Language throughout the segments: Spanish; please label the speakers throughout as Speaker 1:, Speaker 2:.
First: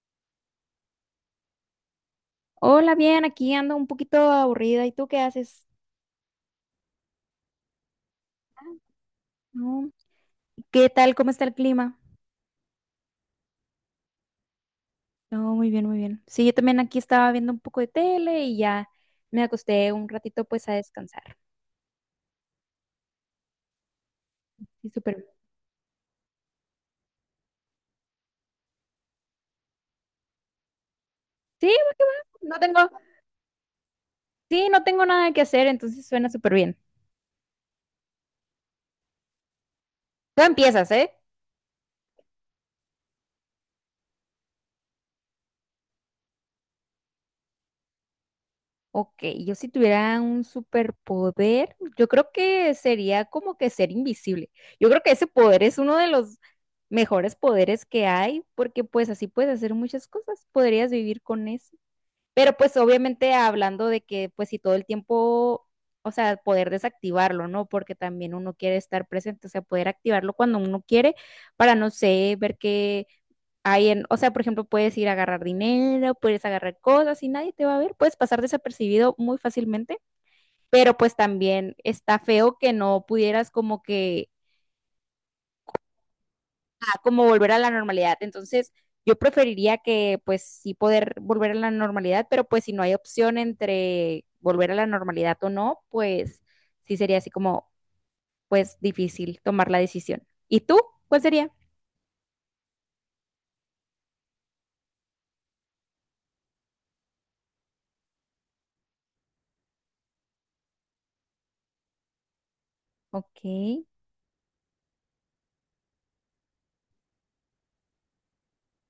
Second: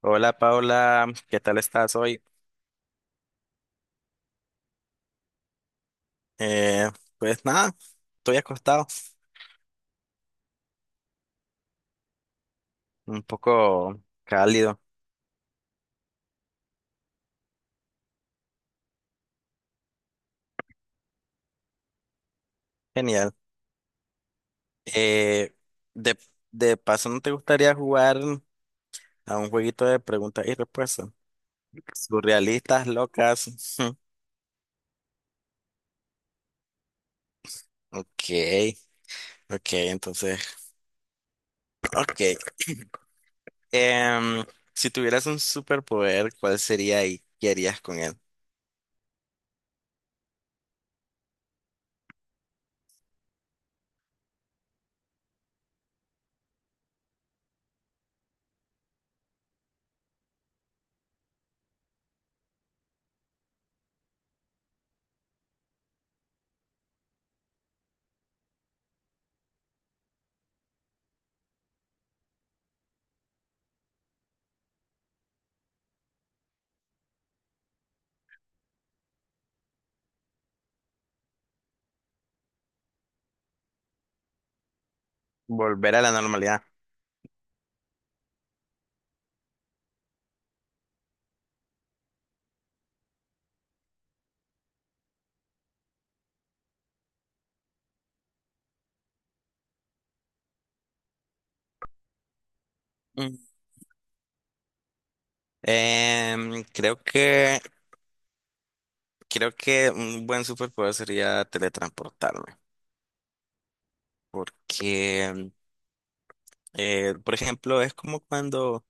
Speaker 1: Hola Paula, ¿qué tal estás hoy?
Speaker 2: Hola, bien, aquí ando un poquito aburrida. ¿Y tú qué haces?
Speaker 1: Eh, pues nada, estoy acostado,
Speaker 2: No. ¿Qué tal? ¿Cómo está el clima?
Speaker 1: un poco cálido,
Speaker 2: No, muy bien, muy bien. Sí, yo también aquí estaba viendo un poco de tele y ya me acosté un ratito pues a descansar.
Speaker 1: genial.
Speaker 2: Sí, súper bien.
Speaker 1: Eh, de, de paso, ¿no te gustaría jugar a un jueguito de preguntas y respuestas?
Speaker 2: Sí, va que va.
Speaker 1: Surrealistas, locas.
Speaker 2: Sí, no tengo nada que hacer, entonces suena súper bien.
Speaker 1: Ok, ok, entonces,
Speaker 2: Tú empiezas, ¿eh?
Speaker 1: ok. Em, si tuvieras un superpoder, ¿cuál sería y qué harías con él?
Speaker 2: Ok, yo si tuviera un superpoder, yo creo que sería como que ser invisible. Yo creo que ese poder es uno de los mejores poderes que hay, porque pues así puedes hacer muchas cosas, podrías vivir con eso. Pero pues obviamente hablando de que pues si todo el tiempo, o sea, poder desactivarlo, ¿no? Porque también uno quiere estar presente, o sea, poder activarlo cuando uno quiere para, no sé, ver que ahí en, o sea, por ejemplo, puedes ir a agarrar dinero, puedes agarrar cosas y nadie te va a ver, puedes pasar desapercibido muy fácilmente, pero pues también está feo que no pudieras como que,
Speaker 1: Volver a la normalidad.
Speaker 2: ah, como volver a la normalidad. Entonces, yo preferiría que pues sí poder volver a la normalidad, pero pues si no hay opción entre volver a la normalidad o no, pues sí sería así como, pues difícil tomar la decisión. ¿Y tú? ¿Cuál sería?
Speaker 1: Mm. Em, creo que Creo que un buen superpoder sería teletransportarme,
Speaker 2: Ok.
Speaker 1: porque, por ejemplo, es como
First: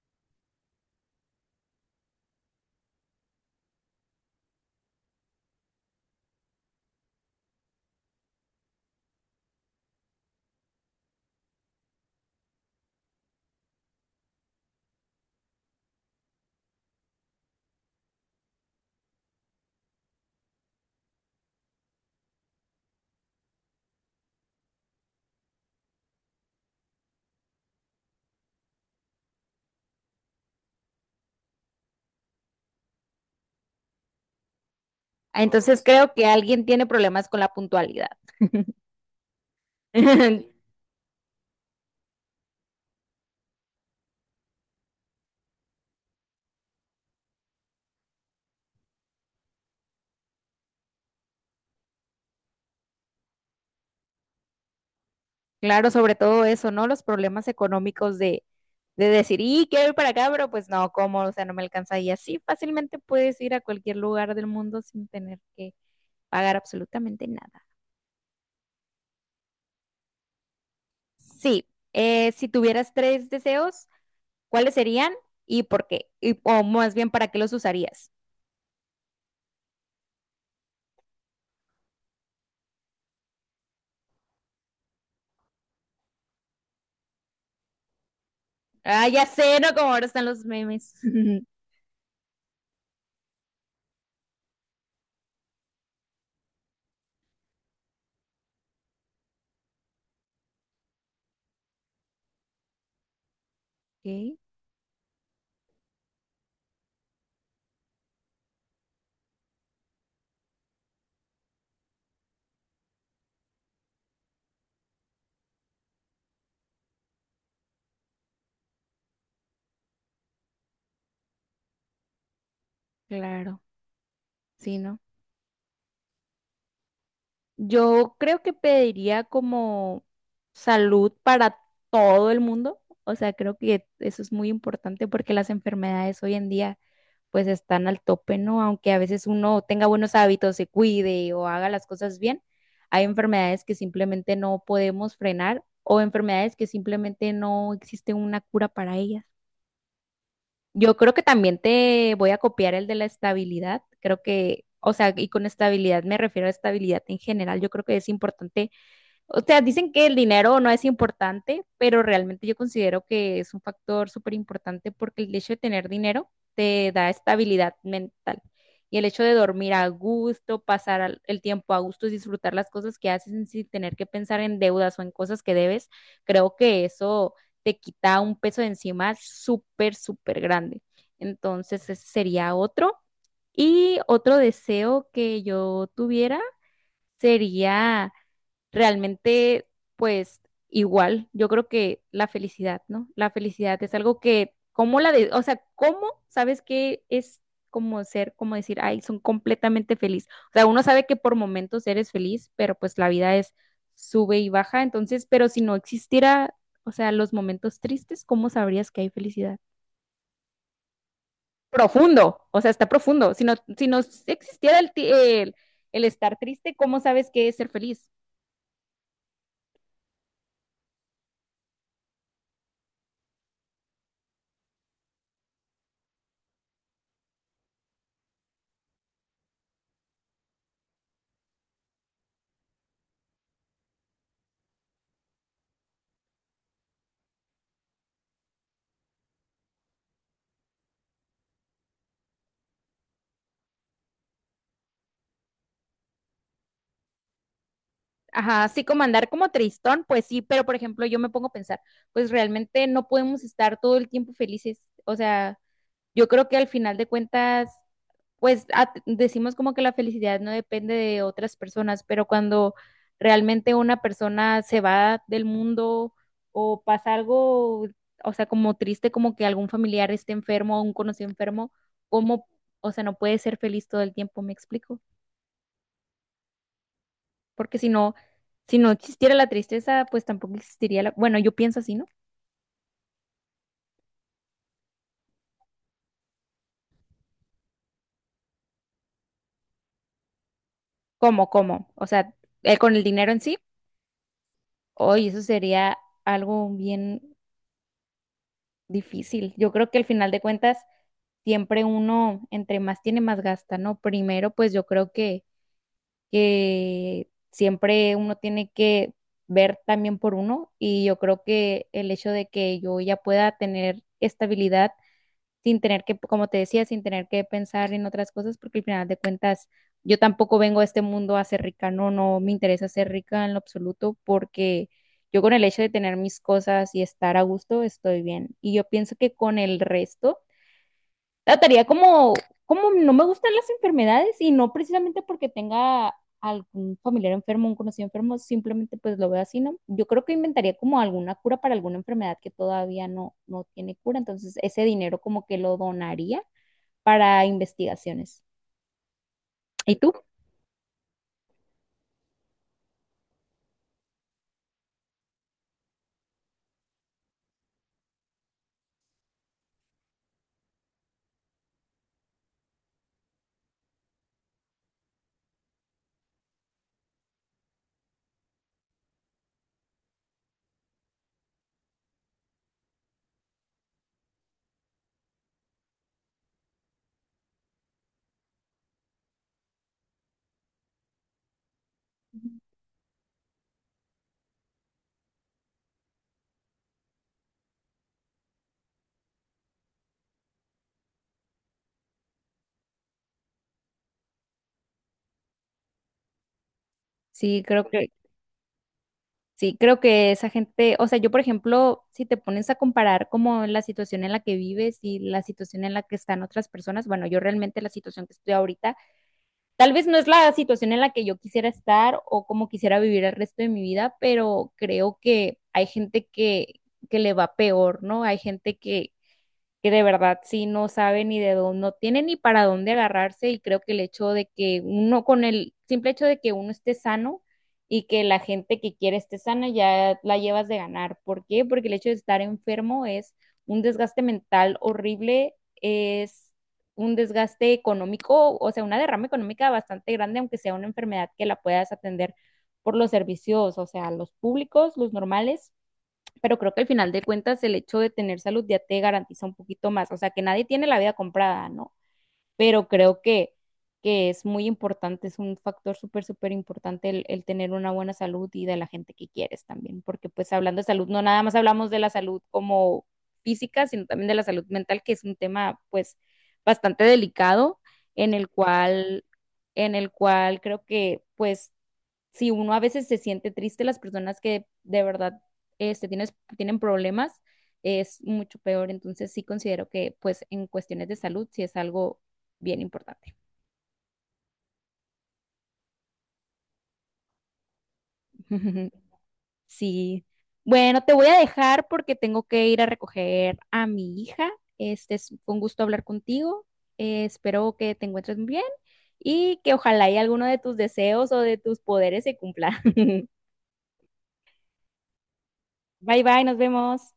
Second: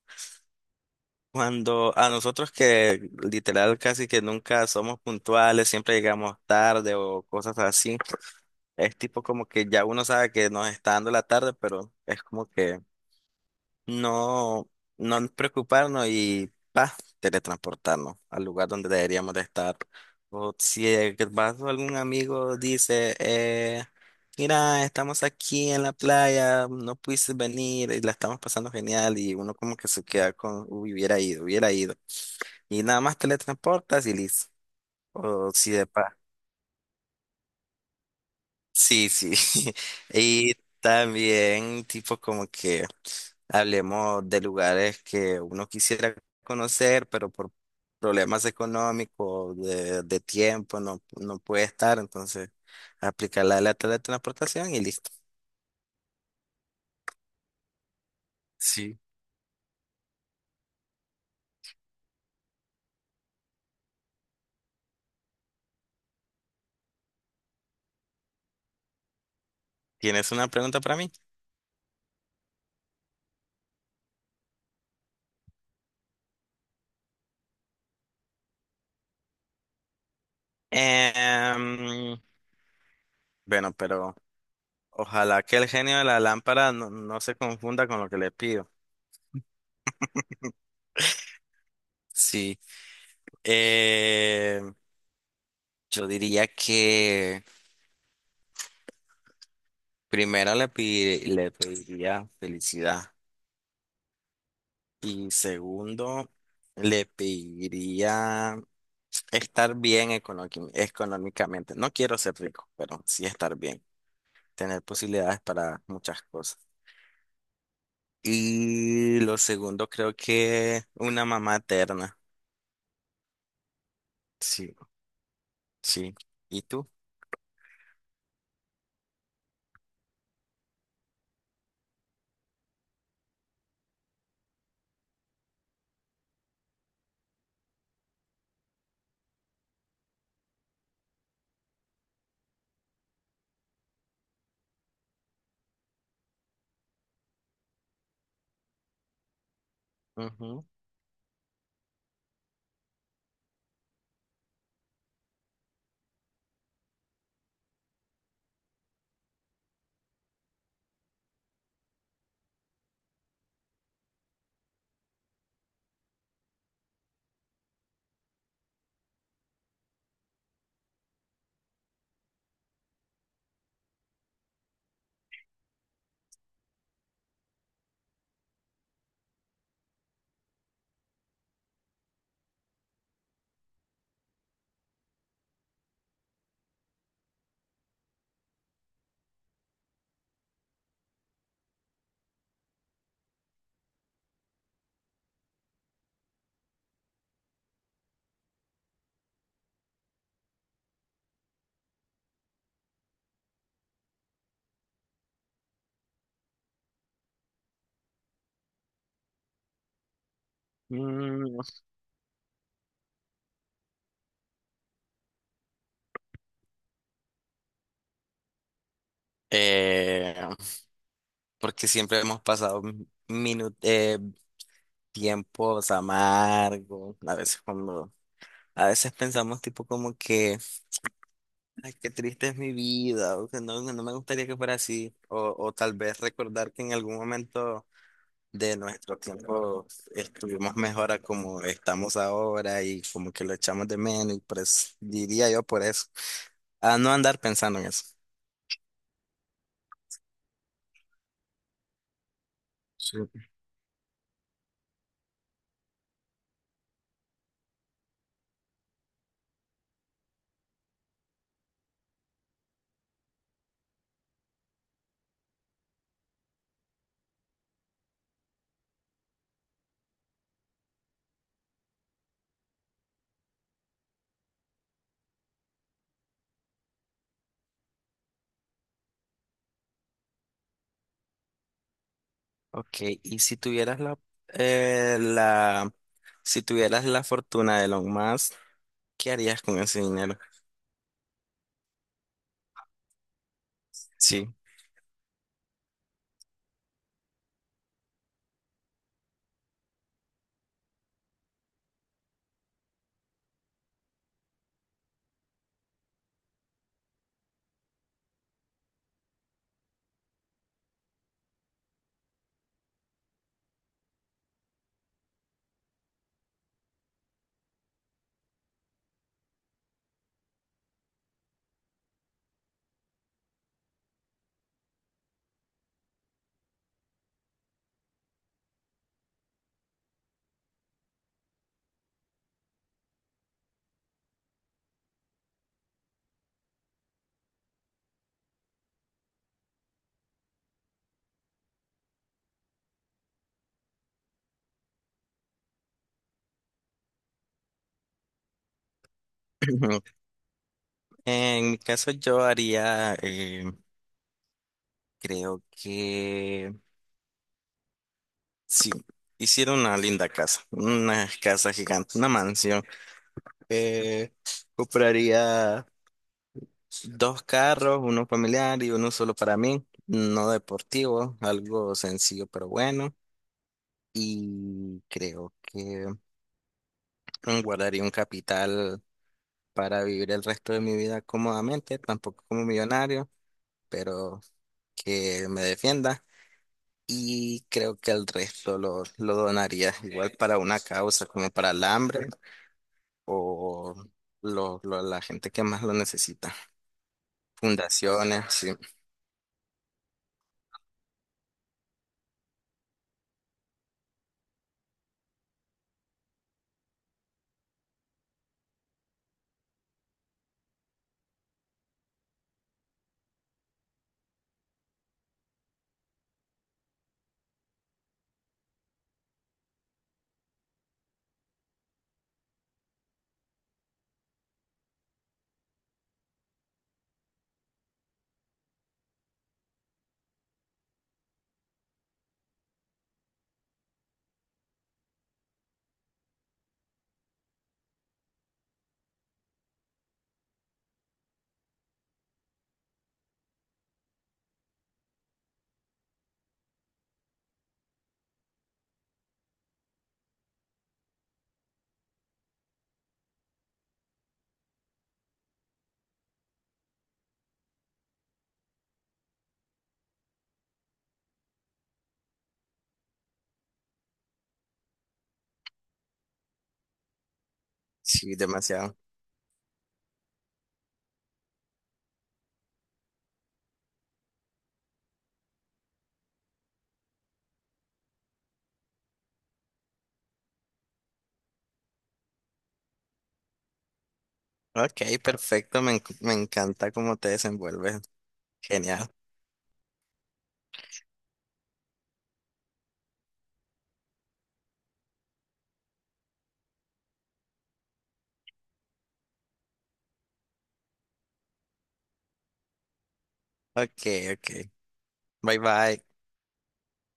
Speaker 1: cuando a nosotros que literal casi que nunca somos puntuales, siempre llegamos tarde o cosas así, es tipo como que ya uno sabe que nos está dando la tarde, pero es como que no, no preocuparnos y pa, teletransportarnos al lugar donde deberíamos de estar. O si que vas o algún amigo dice, mira, estamos aquí en la playa, no pudiste venir y la estamos pasando genial y uno como que se queda con, "Uy, hubiera ido, hubiera ido". Y nada más teletransportas y listo.
Speaker 2: Ah,
Speaker 1: O si
Speaker 2: entonces
Speaker 1: de
Speaker 2: creo que alguien tiene problemas con la puntualidad.
Speaker 1: sí, sí. Y también tipo como que hablemos de lugares que uno quisiera conocer, pero por problemas económicos, de tiempo, no, no puede estar. Entonces, aplicar la de la teletransportación y listo.
Speaker 2: Claro, sobre todo eso, ¿no? Los problemas económicos
Speaker 1: Sí.
Speaker 2: de decir, y quiero ir para acá, pero pues no, ¿cómo? O sea, no me alcanza. Y así fácilmente puedes ir a cualquier lugar del mundo sin tener que pagar absolutamente nada.
Speaker 1: ¿Tienes una pregunta para mí?
Speaker 2: Sí, si tuvieras tres deseos, ¿cuáles serían y por qué? Y, o más bien, ¿para qué los usarías?
Speaker 1: Em, bueno, pero ojalá que el genio de la lámpara no, no se confunda con lo que le pido.
Speaker 2: Ah, ya sé, ¿no? Como ahora están los memes.
Speaker 1: Sí. Em, yo diría que... Le pediría felicidad
Speaker 2: Ok,
Speaker 1: y segundo le pediría estar bien económicamente. No quiero ser rico, pero sí estar bien, tener posibilidades para muchas cosas. Y lo segundo creo que una mamá eterna.
Speaker 2: claro,
Speaker 1: Sí,
Speaker 2: sí, ¿no?
Speaker 1: sí. ¿Y tú?
Speaker 2: Yo creo que pediría como salud para todo el mundo. O sea, creo que eso es muy importante porque las enfermedades hoy en día pues están al tope, ¿no? Aunque a veces uno tenga buenos hábitos, se cuide o haga las cosas bien, hay enfermedades que simplemente no podemos frenar o enfermedades que simplemente no existe una cura para ellas.
Speaker 1: Ujú.
Speaker 2: Yo creo que también te voy a copiar el de la estabilidad. Creo que, o sea, y con estabilidad me refiero a estabilidad en general. Yo creo que es importante, o sea, dicen que el dinero no es importante, pero realmente yo considero que es un factor súper importante porque el hecho de tener dinero te da estabilidad mental. Y el hecho de dormir a gusto, pasar el tiempo a gusto, y disfrutar las cosas que haces sin tener que pensar en deudas o en cosas que debes, creo que eso te quita un peso de encima súper, súper grande. Entonces, ese sería otro. Y otro deseo que yo tuviera sería realmente, pues igual, yo creo que la felicidad, ¿no? La felicidad es algo que, ¿cómo la de, o sea, cómo sabes que es como ser, como decir, ay, son completamente feliz? O sea, uno sabe que por momentos eres feliz, pero pues la vida es sube y baja, entonces, pero si no existiera, o sea, los momentos tristes, ¿cómo sabrías que hay felicidad?
Speaker 1: Mm,
Speaker 2: Profundo, o sea, está profundo. Si no, si no existiera el, el estar triste, ¿cómo sabes que es ser feliz?
Speaker 1: eh, porque siempre hemos pasado minu- eh, tiempos amargos, a veces cuando a veces pensamos tipo como que, ay, qué triste es mi vida, o que no, no me gustaría que fuera así, o tal vez recordar que en algún momento de nuestro tiempo estuvimos mejor a como estamos ahora y como que lo echamos de menos, y pues diría yo por eso, a no andar pensando en eso.
Speaker 2: Ajá, sí, como andar como tristón, pues sí, pero por ejemplo, yo me pongo a pensar, pues realmente no
Speaker 1: Sí.
Speaker 2: podemos estar todo el tiempo felices. O sea, yo creo que al final de cuentas, pues decimos como que la felicidad no depende de otras personas, pero cuando realmente una persona se va del mundo o pasa algo, o sea, como triste, como que algún familiar esté enfermo o un conocido enfermo, ¿cómo? O sea, no puede ser feliz todo el tiempo, ¿me explico? Porque si no, si no existiera la tristeza, pues tampoco existiría la... Bueno, yo pienso así, ¿no?
Speaker 1: Ok, y si tuvieras la, si tuvieras la fortuna de Elon Musk, ¿qué harías con ese dinero?
Speaker 2: ¿Cómo, cómo? O sea, con el dinero en sí,
Speaker 1: Sí.
Speaker 2: hoy eso sería algo bien difícil. Yo creo que al final de cuentas, siempre uno, entre más tiene, más gasta, ¿no? Primero, pues yo creo que siempre uno tiene que ver también por uno y yo creo que el hecho de que yo ya pueda tener estabilidad sin tener que, como te decía, sin tener que pensar en otras cosas, porque al final de cuentas yo tampoco vengo a este mundo a ser rica, no, no me interesa ser rica en lo absoluto, porque yo con el hecho de tener mis cosas y estar a gusto estoy bien. Y yo pienso que con el resto trataría como, como no me gustan las enfermedades y no precisamente porque tenga algún familiar enfermo, un conocido enfermo, simplemente pues lo veo así, ¿no? Yo creo que inventaría como alguna cura para alguna enfermedad que todavía no, no tiene cura, entonces ese dinero como que lo donaría para investigaciones. ¿Y tú?
Speaker 1: En mi caso yo haría creo que sí, hicieron una linda casa, una casa gigante, una mansión. Eh, Compraría dos carros, uno familiar y uno solo para mí, no deportivo, algo sencillo pero bueno. Y creo que guardaría un capital para vivir el resto de mi vida cómodamente, tampoco como millonario, pero que me defienda. Y creo que el resto lo donaría igual para una causa como para el hambre o la gente que más lo necesita.
Speaker 2: Sí, creo que,
Speaker 1: Fundaciones, sí,
Speaker 2: sí, creo que esa gente, o sea, yo por ejemplo, si te pones a comparar como la situación en la que vives y la situación en la que están otras personas, bueno, yo realmente la situación que estoy ahorita tal vez no es la situación en la que yo quisiera estar o como quisiera vivir el resto de mi vida, pero creo que hay gente que le va peor, ¿no? Hay gente que de verdad sí no sabe ni de dónde, no tiene ni para dónde agarrarse y creo que el hecho de que uno, con el simple hecho de que uno esté sano y que la gente que quiere esté sana ya la llevas de ganar. ¿Por qué? Porque el hecho de estar enfermo es un desgaste mental horrible, es un desgaste económico, o sea, una derrama económica bastante grande, aunque sea una enfermedad que la puedas atender por los servicios, o sea, los públicos, los normales, pero creo que al final de cuentas el hecho de tener salud ya te garantiza un poquito más. O sea, que nadie tiene la vida comprada, ¿no? Pero creo que es muy importante, es un factor súper, súper importante el tener una buena salud y de la gente que quieres también. Porque pues hablando de salud, no nada más hablamos de la salud como física, sino también de la salud mental, que es un tema pues bastante delicado en
Speaker 1: sí,
Speaker 2: el
Speaker 1: demasiado.
Speaker 2: cual, en el cual creo que pues si uno a veces se siente triste, las personas que de verdad este, tienes, tienen problemas es mucho peor. Entonces sí considero que pues en cuestiones de salud sí es algo bien importante.
Speaker 1: Ok, perfecto, me encanta cómo te desenvuelves. Genial.
Speaker 2: Sí. Bueno, te voy a dejar porque tengo que ir a recoger a mi hija. Este es fue un gusto hablar contigo. Espero que te encuentres muy bien y que ojalá y alguno de tus deseos o de tus poderes se cumpla.
Speaker 1: Ok, ok. Bye bye.
Speaker 2: Bye bye, nos vemos.